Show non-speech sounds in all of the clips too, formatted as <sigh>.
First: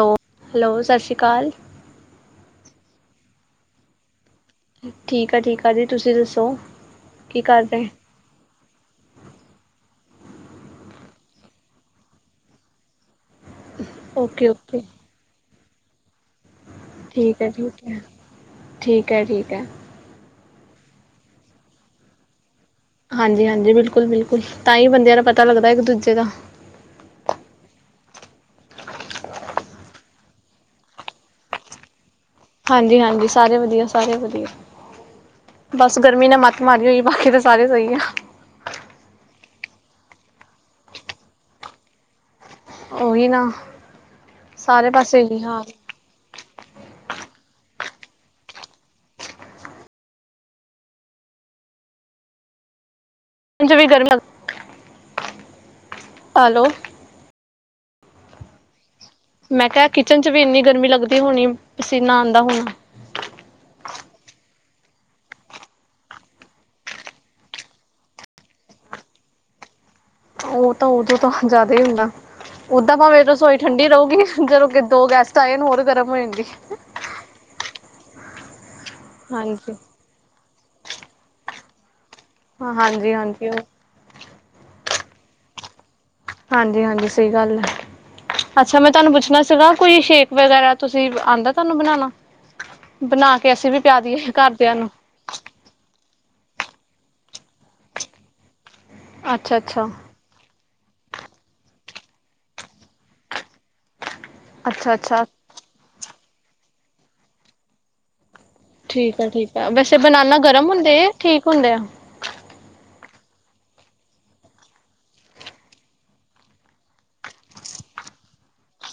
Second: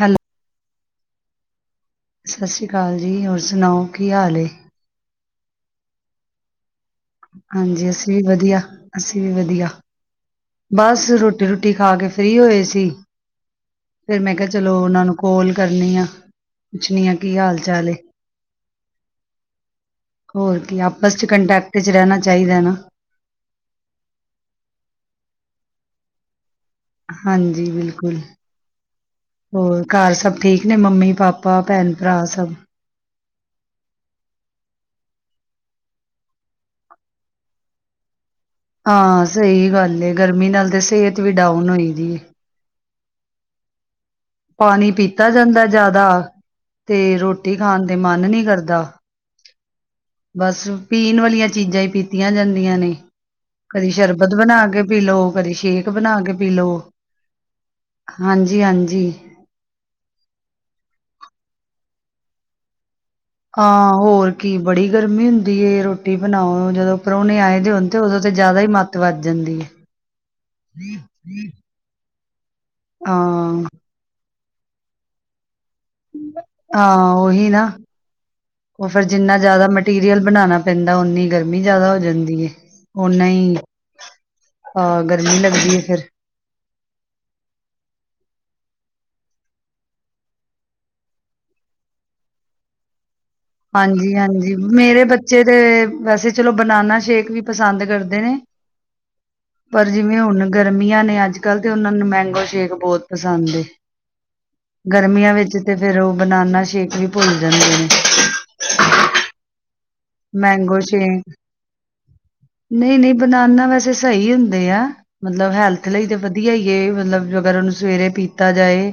Hello, hello ਸਤਿ ਸ਼੍ਰੀ ਅਕਾਲ ਸਤਿ ਸ਼੍ਰੀ ਅਕਾਲ ਜੀ ਹੋਰ ਸੁਣਾਓ ਕੀ ਹਾਲ ਹੈ? ਠੀਕ ਆ ਠੀਕ ਆ ਜੀ ਤੁਸੀਂ ਦੱਸੋ। ਕੀ ਕਰ ਹਾਂਜੀ ਰਹੇ? ਅਸੀਂ ਵੀ ਵਧੀਆ ਅਸੀਂ ਵੀ ਵਧੀਆ। ਬਸ ਰੋਟੀ ਰੁਟੀ ਖਾ ਕੇ ਫ੍ਰਰੀ ਹੋਏ ਸੀ। ਫਿਰ ਮੈਂ ਕਿਹਾ ਓਕੇ ਚਲੋ ਓਕੇ ਉਹਨਾਂ ਨੂੰ ਕੌਲ ਕਰਨੀ ਆ। ਪੁੱਛਣੀ ਆ ਕੀ ਠੀਕ ਹੈ ਹਾਲ ਠੀਕ ਚਾਲ ਐ। ਹੈ ਠੀਕ ਹੈ ਠੀਕ ਹੈ। ਹੋਰ ਕੀ ਆਪਸ 'ਚ ਕੰਟੈਕਟ 'ਚ ਰਹਿਣਾ ਚਾਹੀਦਾ ਨਾ। ਹਾਂਜੀ-ਹਾਂਜੀ, ਬਿਲਕੁਲ-ਬਿਲਕੁਲ ਤਾਂ ਹੀ ਬੰਦਿਆਂ ਦਾ ਪਤਾ ਲੱਗਦਾ ਇੱਕ ਦੂਜੇ ਦਾ। ਹਾਂਜੀ, ਬਿਲਕੁਲ। ਹੋਰ ਘਰ ਸਭ ਠੀਕ ਨੇ ਮੰਮੀ ਪਾਪਾ ਭੈਣ? ਭਰਾ ਸਭ ਹਾਂਜੀ-ਹਾਂਜੀ, ਸਾਰੇ ਵਧੀਆ ਸਾਰੇ ਵਧੀਆ। ਬਸ ਗਰਮੀ ਨੇ ਮੱਤ ਮਾਰੀ ਹੋਈ ਬਾਕੀ ਤਾਂ ਸਾਰੇ ਸਹੀ ਆ। ਹਾਂ ਸਹੀ ਗੱਲ ਹੈ, ਗਰਮੀ ਨਾਲ ਤੇ ਸਿਹਤ ਵੀ ਡਾਊਨ ਹੋਈ ਦੀ ਹੈ। ਉਹੀ ਨਾ। ਸਾਰੇ ਪਾਣੀ ਪਾਸੇ ਪੀਤਾ ਇਹੀ ਹਾਲ। ਜਾਂਦਾ ਕਿਚਨ ਜਿਆਦਾ ਤੇ ਰੋਟੀ ਖਾਣ। ਤੇ ਮਨ ਨਹੀਂ ਕਰਦਾ। ਬਸ ਪੀਣ ਵਾਲੀਆਂ ਚੀਜ਼ਾਂ ਹੀ ਪੀਤੀਆਂ ਜਾਂਦੀਆਂ ਨੇ। ਚ ਵੀ ਕਦੀ ਗਰਮੀ ਸ਼ਰਬਤ ਬਣਾ ਕੇ ਪੀ ਲਓ, ਕਦੀ ਸ਼ੇਕ ਬਣਾ ਕੇ ਪੀ ਹੈਲੋ ਲਓ। ਹਾਂਜੀ-ਹਾਂਜੀ। ਮੈਂ ਕਿਹਾ ਕਿਚਨ 'ਚ ਵੀ ਇੰਨੀ ਗਰਮੀ ਲੱਗਦੀ ਹੋਣੀ ਪਸੀਨਾ ਆਉਂਦਾ ਹੋਣਾ। ਹਾਂ ਹੋਰ ਕੀ ਬੜੀ ਗਰਮੀ ਹੁੰਦੀ ਰੋਟੀ ਬਣਾਓ, ਜਦੋਂ ਪ੍ਰਾਹਣੇ ਆਏ ਦੇ ਹੋਣ ਤੇ ਉਦੋਂ ਜਿਆਦਾ ਹੀ ਮੱਤ ਵੱਧ ਜਾਂਦੀ ਹੈ। ਉਹ ਤਾਂ ਉਦੋਂ ਤਾਂ ਜਿਆਦਾ ਹੀ ਹੁੰਦਾ, ਓਦਾਂ ਭਾਵੇਂ ਰਸੋਈ ਹਾਂ ਠੰਡੀ ਰਹੂਗੀ। ਜਦੋਂ ਕਿ ਦੋ ਗੈਸਟ ਆਏ ਹੋਰ ਗਰਮ ਹੋ ਜਾਂਦੀ। ਹਾਂ ਉਹੀ ਨਾ ਉਹ ਫਿਰ ਜਿੰਨਾ ਜਿਆਦਾ ਹਾਂਜੀ ਮਟੀਰੀਅਲ ਬਣਾਉਣਾ, ਪੈਂਦਾ ਉਓਨੀ ਗਰਮੀ ਜਿਆਦਾ ਹੋ ਜਾਂਦੀ। ਹਾਂਜੀ ਉਹਨਾ ਹਾਂਜੀ ਹੀ ਅਹ ਗਰਮੀ ਲੱਗਦੀ ਫੇਰ, ਹਾਂਜੀ-ਹਾਂਜੀ ਸਹੀ ਗੱਲ ਹੈ। ਅੱਛਾ ਮੈਂ ਤੁਹਾਨੂੰ ਪੁੱਛਣਾ ਸੀਗਾ, ਕੋਈ ਸ਼ੇਕ ਵਗੈਰਾ ਤੁਸੀਂ ਆਉਂਦਾ ਤੁਹਾਨੂੰ ਬਣਾਣਾ। ਬਣਾ ਕੇ, ਅਸੀਂ ਵੀ ਪਿਆ ਦੀਏ ਹਾਂਜੀ-ਹਾਂਜੀ ਘਰਦਿਆਂ ਨੂੰ ਮੇਰੇ ਬੱਚੇ ਤੇ ਵੈਸੇ, ਚਲੋ ਬਨਾਨਾ ਸ਼ੇਕ ਵੀ ਪਸੰਦ ਕਰਦੇ ਨੇ ਅੱਛਾ ਅੱਛਾ ਪਰ ਜਿਵੇਂ ਹੁਣ, ਗਰਮੀਆਂ ਨੇ ਅੱਜ-ਕੱਲ੍ਹ ਤੇ ਉਹਨਾਂ ਨੂੰ ਮੈਂਗੋ ਸ਼ੇਕ ਬਹੁਤ ਪਸੰਦ ਐ। ਅੱਛਾ ਅੱਛਾ। ਗਰਮੀਆਂ ਵਿੱਚ ਤੇ ਫੇਰ ਉਹ ਬਨਾਨਾ ਸ਼ੇਕ ਵੀ ਭੁੱਲ ਜਾਂਦੇ ਨੇ, ਠੀਕ ਆ ਠੀਕ ਆ ਵੈਸੇ ਬਨਾਨਾ ਗਰਮ ਮੈਂਗੋ ਹੁੰਦੇ ਆ ਸ਼ੇਕ ਠੀਕ ਹੁੰਦੇ ਬਣਾਉਾ ਵੈਸੇ ਸਹੀ ਹੁੰਦੇ ਆ, ਮਤਲਬ ਹੈਲਥ ਲਈ ਤਾਂ ਵਧੀਆ ਹੀ ਹੈ ਮਤਲਬ ਜ ਅਗਰ ਉਹਨੂੰ ਸਵੇਰੇ ਪੀ। ਕੀਤਾ ਜਾਏ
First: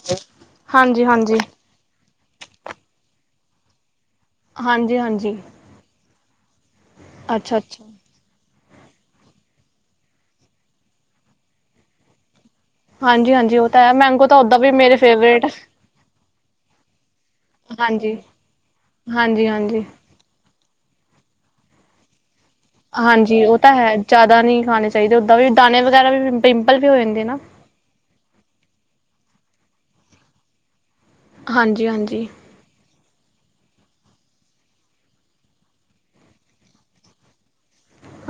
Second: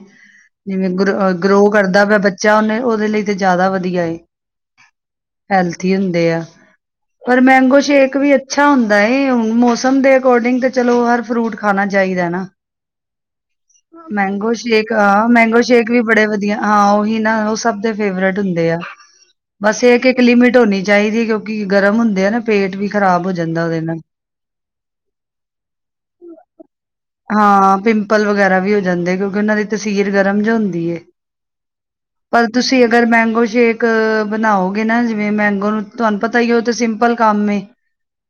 ਜਿਵੇਂ ਹਾਂਜੀ ਗ ਹਾਂਜੀ ਗਰੋ ਕਰਦਾ, ਪਿਆ ਬੱਚਾ ਉਹਨੇ ਉਹਦੇ ਲਈ ਤੇ ਜ਼ਿਆਦਾ ਵਧੀਆ ਏ ਹਾਂਜੀ-ਹਾਂਜੀ, ਹੈਲਥੀ ਹੁੰਦੇ ਆ ਪਰ ਮੈਂਗੋ ਸ਼ੇਕ ਵੀ, ਅੱਛਾ, ਹੁੰਦਾ ਹੁਣ ਮੌਸਮ ਦੇ ਅਕੋਰਡਿੰਗ ਤਾਂ ਚਲੋ ਹਰ ਫਰੂਟ ਖਾਣਾ ਚਾਹੀਦਾ ਨਾ, ਹਾਂਜੀ ਹਾਂਜੀ ਉਹ ਤਾਂ ਹੈ ਤਾਂ ਮੈਂਗੋ ਓਦਾਂ ਵੀ ਸ਼ੇਕ ਮੇਰੇ ਹਾਂ ਫੇਵਰੇਟ ਮੈਂਗੋ ਸ਼ੇਕ ਵੀ ਬੜੇ ਵਧੀਆ, ਹਾਂ ਉਹੀ ਨਾ ਉਹ ਸਭ ਦੇ ਹਾਂਜੀ ਫੇਵਰੇਟ ਹੁੰਦੇ ਆ, ਹਾਂਜੀ ਬਸ ਹਾਂਜੀ ਇਹ ਇੱਕ ਇੱਕ ਲਿਮਿਟ ਹੋਣੀ ਚਾਹੀਦੀ ਕਿਉਂਕਿ ਗਰਮ ਹੁੰਦੇ ਆ ਨਾ। ਪੇਟ ਵੀ ਖ਼ਰਾਬ ਹੋ ਹਾਂਜੀ ਉਹ ਜਾਂਦਾ ਤਾਂ ਉਹਦੇ ਹੈ, ਨਾਲ। ਜ਼ਿਆਦਾ ਨਹੀਂ ਖਾਣੇ ਚਾਹੀਦੇ ਓਦਾਂ ਵੀ ਦਾਣੇ ਵਗੈਰਾ ਵੀ ਪਿੰਪਲ ਵੀ ਹੋ ਜਾਂਦੇ ਨਾ। ਹਾਂ ਪਿੰਪਲ ਵਗੈਰਾ ਵੀ ਹੋ ਜਾਂਦੇ। ਕਿਉਂਕਿ ਉਹਨਾਂ ਦੀ ਤਸੀਰ ਗਰਮ ਜ ਹੁੰਦੀ ਐ, ਹਾਂਜੀ ਹਾਂਜੀ ਪਰ ਤੁਸੀਂ ਅਗਰ ਮੈ ਉਹ ਸ਼ੇਕ ਬਣਾਓਗੇ, ਨਾ ਜਿਵੇਂ ਮੈਂਗੋ ਨੂੰ ਤੁਹਾਨੂੰ ਪਤਾ ਹੀ ਉਹ ਤੇ ਸਿੰਪਲ ਕੰਮ ਏ।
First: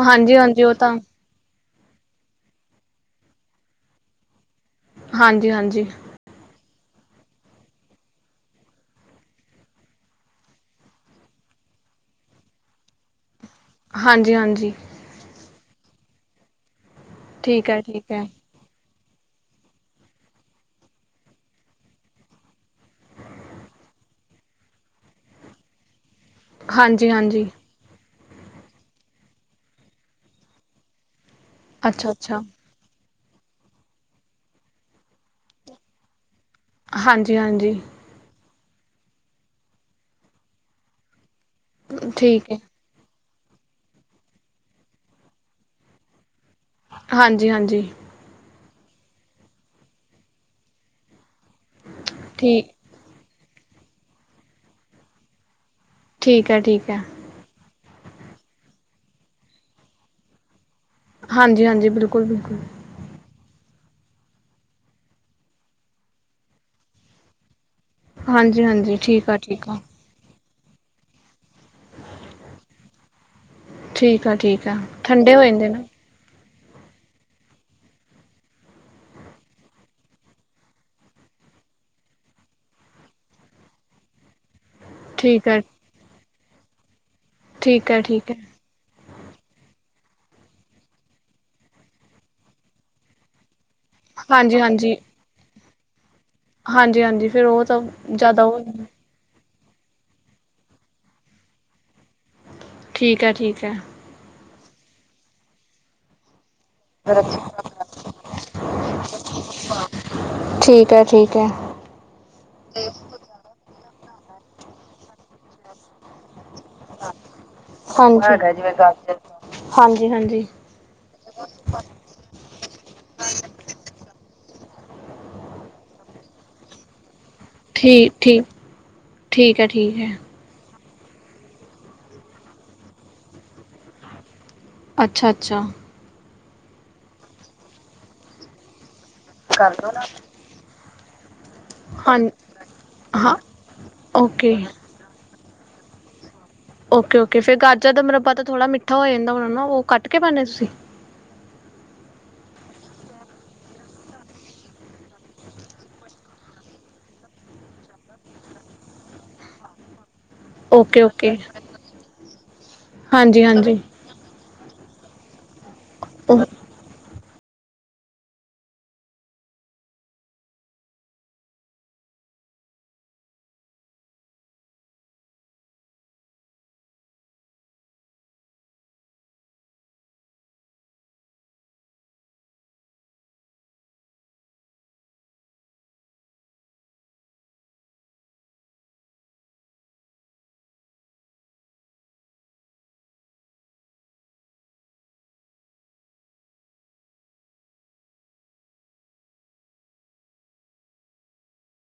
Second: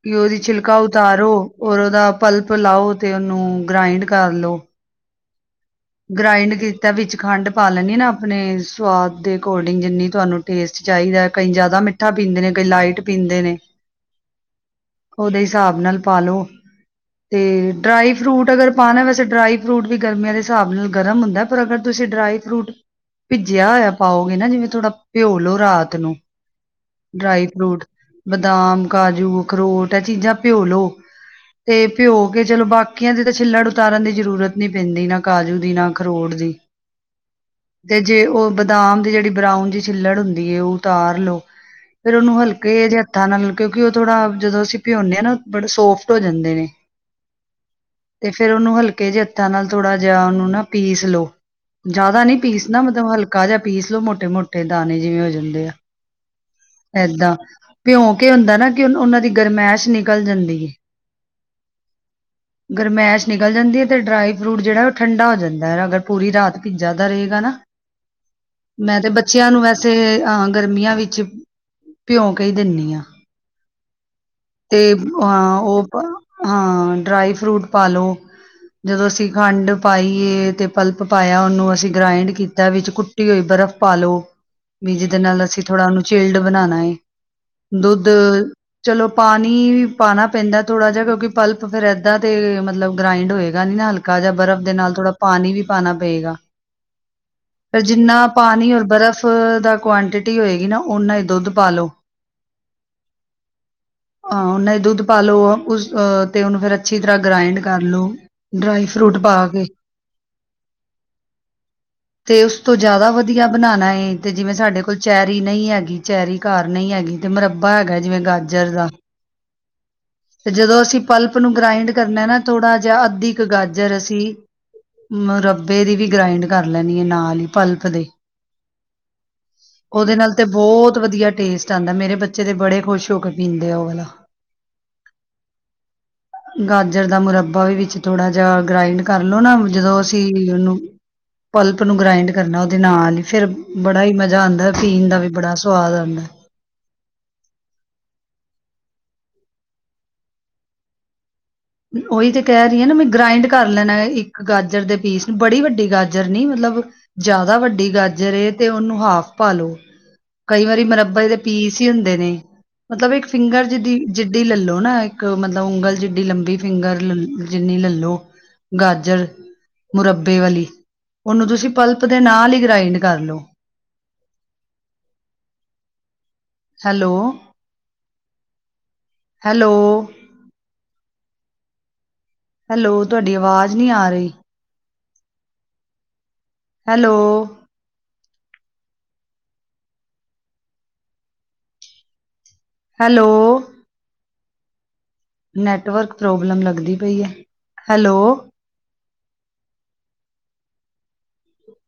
ਕਿ ਹਾਂਜੀ ਉਹਦੀ ਹਾਂਜੀ ਉਹ ਛਿਲਕਾ ਤਾਂ ਉਤਾਰੋ, ਰ ਉਹਦਾ ਪਲਪ ਲਾਓ, ਤੇ ਉਹਨੂੰ ਗ੍ਰਾਇੰਡ ਕਰ ਲਓ। ਹਾਂਜੀ-ਹਾਂਜੀ, ਗ੍ਰਾਇੰਡ ਕੀਤਾ। ਤਾਂ ਵਿੱਚ ਖੰਡ ਪਾ ਲੈਂਨੀ ਆ, ਨਾ ਆਪਣੇ ਸਵਾਦ ਦੇ ਅਕੋਰਡਿੰਗ ਜਿੰਨੀ ਤੁਹਾਨੂੰ ਟੇਸਟ ਚਾਹੀਦਾ ਕਈ ਜ਼ਿਆਦਾ। ਮਿੱਠਾ ਪੀਂਦੇ ਨੇ ਕਈ ਲਾਈਟ ਪੀਂਦੇ ਨੇ, ਹਾਂਜੀ-ਹਾਂਜੀ, ਉਹਦੇ ਹਿਸਾਬ ਨਾਲ ਪਾਲੋ, ਠੀਕ ਤੇ ਹੈ ਠੀਕ ਡਰਾਈ ਹੈ ਫਰੂਟ ਅਗਰ ਪਾਣਾ ਵੈਸੇ ਡਰਾਈ ਫਰੂਟ ਵੀ ਗਰਮੀਆਂ ਦੇ, ਹਿਸਾਬ ਨਾਲ ਗਰਮ ਹੁੰਦਾ ਹੈ, ਪਰ ਅਗਰ ਤੁਸੀਂ ਭਿੱਜਿਆ ਹੋਇਆ ਪਾਓਗੇ, ਨਾ ਜਿਵੇਂ ਥੋੜਾ ਭਿਓ ਲਓ ਰਾਤ ਨੂੰ ਡਰਾਈ ਹਾਂਜੀ-ਹਾਂਜੀ, ਫਰੂਟ ਬਦਾਮ ਕਾਜੂ ਅਖਰੋਟ ਇਹ ਚੀਜ਼ਾਂ ਭਿਓ ਲੋ ਤੇ ਅੱਛਾ ਭਿਓ ਅੱਛਾ ਕੇ ਚਲੋ ਬਾਕੀ। ਟੱਕੀਆਂ ਦੀ ਤਾਂ ਛਿੱਲਾੜ ਉਤਾਰਨ ਦੀ ਜ਼ਰੂਰਤ ਨਹੀਂ ਪੈਂਦੀ ਨਾ ਕਾਜੂ ਦੀ ਨਾ ਖਰੋਟ ਦੀ, ਹਾਂਜੀ-ਹਾਂਜੀ, ਤੇ ਜੇ ਉਹ ਬਦਾਮ ਦੀ ਜਿਹੜੀ ਬਰਾਊਨ ਜਿਹੀ ਛਿੱਲੜ ਹੁੰਦੀ ਉਹ ਉਤਾਰ ਲੋੋ ਫੇਰ ਉਹਨੂੰ ਠੀਕ ਹੈ ਹਲਕੇ ਜਹੇ, ਨਾਲ ਕਿਉਂਕਿ ਉਹ ਥੋੜਾ ਜਦੋਂ ਅਸੀਂ ਭਿਉਂਨੇ ਆ ਨਾ ਬੜੇ ਸੋਫਟ ਹੋ ਜਾਂਦੇ। ਹਾਂਜੀ ਹਾਂਜੀ ਤੇ ਫੇਿਰ ਉਹਨੂੰ ਹਲਕੇ ਜ ਹੱਥਾਂ ਨਾਲ ਥੋੜਾ, ਜਹਾ ਉਹਨੂੰ ਨਾ ਪੀਸ ਲੋਓ ਜਿਆਦਾ ਨੀ ਠੀਕ ਪੀਸਦਾ ਮਤਲਬ ਹਲਕਾ, ਕਾਾਜ਼ਾ ਪੀਸ ਲੋੋ ਮੋਟੇ-ਮੋਟੇ ਦਾਣੇ ਜਿਵੇਂ ਹੋ ਜਾਂਦੇ ਆ। ਠੀਕ ਆ ਠੀਕ ਹੈ, ਭਿਉਂਕ ਹੁੰਦਾ ਨਾ ਕਿ ਉਹਨਾਂ ਦੀ ਗਰਮੈਸ਼ ਨਿਕਲ ਜਾਂਦੀ ਹੈ। ਹਾਂਜੀ-ਹਾਂਜੀ ਬਿਲਕੁਲ-ਬਿਲਕੁਲ, ਗਰਮੈਸ਼ ਨਿਕਲ ਜਾਂਦੀ ਹੈ ਤੇ ਡਰਾਈ ਫਰੂਟ ਜਿਹੜਾ ਉਹ ਠੰਡਾ ਹੋ ਜਾਂਦਾ ਹੈ, ਅਗਰ ਪੂਰੀ ਰਾਤ ਭੀਜਾ ਦਾ ਰਹੇਗਾ ਨਾ। ਹਾਂਜੀ ਹਾਂਜੀ ਮੈਂ ਤੇ ਠੀਕ ਆ ਬੱਚਿਆਂ ਨੂੰ ਠੀਕ ਆ ਵੈਸੇ ਅ ਗਰਮੀਆਂ ਵਿੱਚ ਭਿਉਂ ਕੇ ਹੀ ਦਿੰਨੀ ਆ। ਠੀਕ ਆ ਠੀਕ ਆ ਤੇ ਠੰਡੇ ਹੋ ਜਾਂਦੇ ਅ ਨਾ ਉਹ, ਹਾਂ ਡਰਾਈ ਫਰੂਟ ਪਾ ਲੋ, ਜਦੋਂ ਅਸੀਂ ਖੰਡ ਪਾਈਏ ਤੇ ਪਲਪ ਪਾਇਆ, ਉਹਨੂੰ ਅਸੀਂ ਗ੍ਰਾਇੰਡ ਕੀਤਾ ਵਿੱਚ ਕੁੱਟੀ ਹੋਈ ਬਰਫ਼ ਪਾਲੋ । ਬੀ ਜਿਦੇ ਨਾਲ ਠੀਕ ਹੈ ਅਸੀਂ ਥੋੜਾ ਉਹਨੂੰ ਚਿਲਡ ਬਣਾਣਾ ਹੈ ਠੀਕ ਹੈ ਦੁੱਧ, ਠੀਕ ਹੈ ਚਲੋ। ਪਾਣੀ ਵੀ ਪਾਉਣਾ ਪੈਂਦਾ ਥੋੜ੍ਹਾ ਜਿਹਾ ਕਿਉਂਕਿ, ਪਲਪ ਫਿਰ ਇੱਦਾਂ ਦੇ ਮਤਲਬ ਗ੍ਰਇੰਡ ਹੋਏ। ਗਾ ਨਾ ਹਲਕਾ ਜਾਂ ਬਰਫ਼ ਹਾਂਜੀ ਦੇ ਨਾਲ ਹਾਂਜੀ ਥੋੜਾ ਪਾਣੀ ਵੀ ਪਾਣਾ ਪਏਗਾ। ਹਾਂਜੀ-ਹਾਂਜੀ ਉਹ ਫਿਰ ਤਾਂ ਜਿੰਨਾ ਜ਼ਿਆਦਾ ਉਹ ਪਾਣੀ ਔਰ ਬਰਫ਼, ਕੁਆਂਟਿਟੀ ਹੋਏਗੀ, ਨਾ ਉਹਨਾ ਹੀ ਦੁੱਧ ਪਾਲੋ। ਠੀਕ ਹੈ, ਠੀਕ ਹੈ। ਹਾਂ ਉਹਨਾਂ ਹੀ ਦੁੱਧ ਪਾਲੋ ਉਸ, ਅਹ- ਤੇ ਉਹਨੂੰ ਫਿਰ ਅੱਛੀ ਤਰ੍ਹਾਂ ਗ੍ਰਾਇੰਡ ਕਰ ਲੋ, ਡਰਾਈ ਫਰੂਟ ਪਾ ਕੇ ਠੀਕ ਹੈ, ਠੀਕ ਹੈ, ਤੇ ਉਸ ਤੋਂ ਜ਼ਿਆਦਾ ਵਧੀਆ ਬਣਾਣਾ ਏ, ਤੇ ਜਿਵੇਂ ਸਾਡੇ ਕੋਲ ਚੈਰੀ ਨਹੀਂ ਹੈਗੀ ਚੈਰੀ, ਘਰ ਨਹੀਂ ਹੈਗੀ, ਤੇ ਮੁਰੱਬਾ ਹੈਗਾ ਜਿਵੇਂ ਹਾਂਜੀ। ਗਾਜਰ ਜਿਵੇਂ ਦਾ। ਗਾਜਰ ਹਾਂਜੀ-ਹਾਂਜੀ ਤੇ ਜਦੋਂ ਅਸੀਂ ਪਲਪ ਨੂੰ ਗ੍ਰਾਇੰਡ ਕਰਨਾ ਨਾ ਥੋੜ੍ਹਾ ਜਿਹਾ ਤੇ ਇੱਕ ਗਾਜਰ ਅਸੀਂ, ਮੁਰੱਬੇ ਦੀ ਵੀ ਗ੍ਰਾਇੰਡ ਕਰ ਲੈਣੀ ਆ ਨਾਲ ਹੀ, ਪਲਪ ਦੇ ਠੀਕ-ਠੀਕ, ਠੀਕ ਹੈ, ਠੀਕ ਉਹਦੇ ਹੈ, ਨਾਲ ਤੇ ਬਹੁਤ, ਬਹੁਤ ਵਧੀਆ ਟੇਸਟ ਆਦਾ, ਮੇਰੇ ਬੱਚੇ ਤੇ ਬੜੇ ਖੁਸ਼ ਹੋ ਕੇ ਪੀਂਦੇ ਆ ਉਹ ਵਾਲਾ। ਅੱਛਾ, ਅੱਛਾ। ਗਾਜਰ ਦਾ ਮੁਰੱਬਾ ਵੀ ਵਿੱਚ ਥੋੜਾ ਜਿਹਾ ਗ੍ਰਾਇੰਡ ਕਰਲੋ ਨਾ, ਜਦੋਂ ਅਸੀਂ ਉਹਨੂੰ ਪਲਪ ਨੂੰ ਹਾਂ, ਗ੍ਰਾਇੰਡ ਕਰਨਾ ਉਹਦੇ ਨਾਲ ਹੀ, ਹਾਂ ਫੇਰ ਬੜਾ ਹੀ ਮਜ਼ਾ ਓਕੇ। ਆਉਂਦਾ ਹੈ, ਪੀਣ ਦਾ ਵੀ ਬੜਾ ਸਵਾਦ ਆਂਦੈ। ਓਕੇ-ਓਕੇ, ਫਿਰ ਗਾਜਰ ਦਾ ਮਰੱਬਾ ਤਾਂ ਥੋੜ੍ਹਾ ਮਿੱਠਾ ਹੋ ਜਾਂਦਾ ਹੋਣਾ ਨਾ? ਉਹ ਕੱਟ ਕੇ ਪਾਉਂਦੇ ਤੁਸੀਂ? ਉਹੀ ਤੇ ਕਹਿ ਰਹੀ ਹਾਂ ਨਾ ਮੈਂ, ਗ੍ਰਾਇੰਡ ਕਰ ਲੈਣਾ ਇੱਕ ਗਾਜਰ ਦੇ ਪੀਸ ਨੂੰ ਬੜੀ ਵੱਡੀ ਗਾਜਰ ਨੀ ਮਤਲਬ ਜ਼ਿਆਦਾ ਵੱਡੀ ਗਾਜਰ ਏ, ਤੇ ਉਹਨੂੰ ਹਾਫ ਪਾ ਲੋ। ਕਈ ਵਾਰੀ ਮੁਰੱਬੇ ਦੇ ਓਕੇ-ਓਕੇ, ਪੀਸ ਹੀ ਹੁੰਦੇ ਨੇ, ਮਤਲਬ ਇੱਕ ਫਿੰਗਰ ਹਾਂਜੀ-ਹਾਂਜੀ। ਜਿਦੀ ਜਿੱਡੀ ਲੈਲੋ। ਨਾ ਇੱਕ ਮਤਲਬ ਉਂਗਲ ਜਿਡੀ ਲੰਬੀ, ਫਿੰਗਰ ਜਿੰਨੀ ਲੈਲੋ ਗਾਜਰ। ਮੁਰੱਬੇ ਵਾਲੀ, ਉਹਨੂੰ ਤੁਸੀਂ ਪਲਪ <inaudible> ਹੈਲੋ? ਹੈਲੋ? ਹੈਲੋ? ਤੁਹਾਡੀ ਆਵਾਜ਼ ਨਹੀਂ ਆ ਰਹੀ। ਹੈਲੋ? ਹੈਲੋ? ਨੈਟਵਰਕ ਪ੍ਰੋਬਲਮ ਲੱਗਦੀ ਪਈ ਹੈ, ਹੈਲੋ? <inaudible>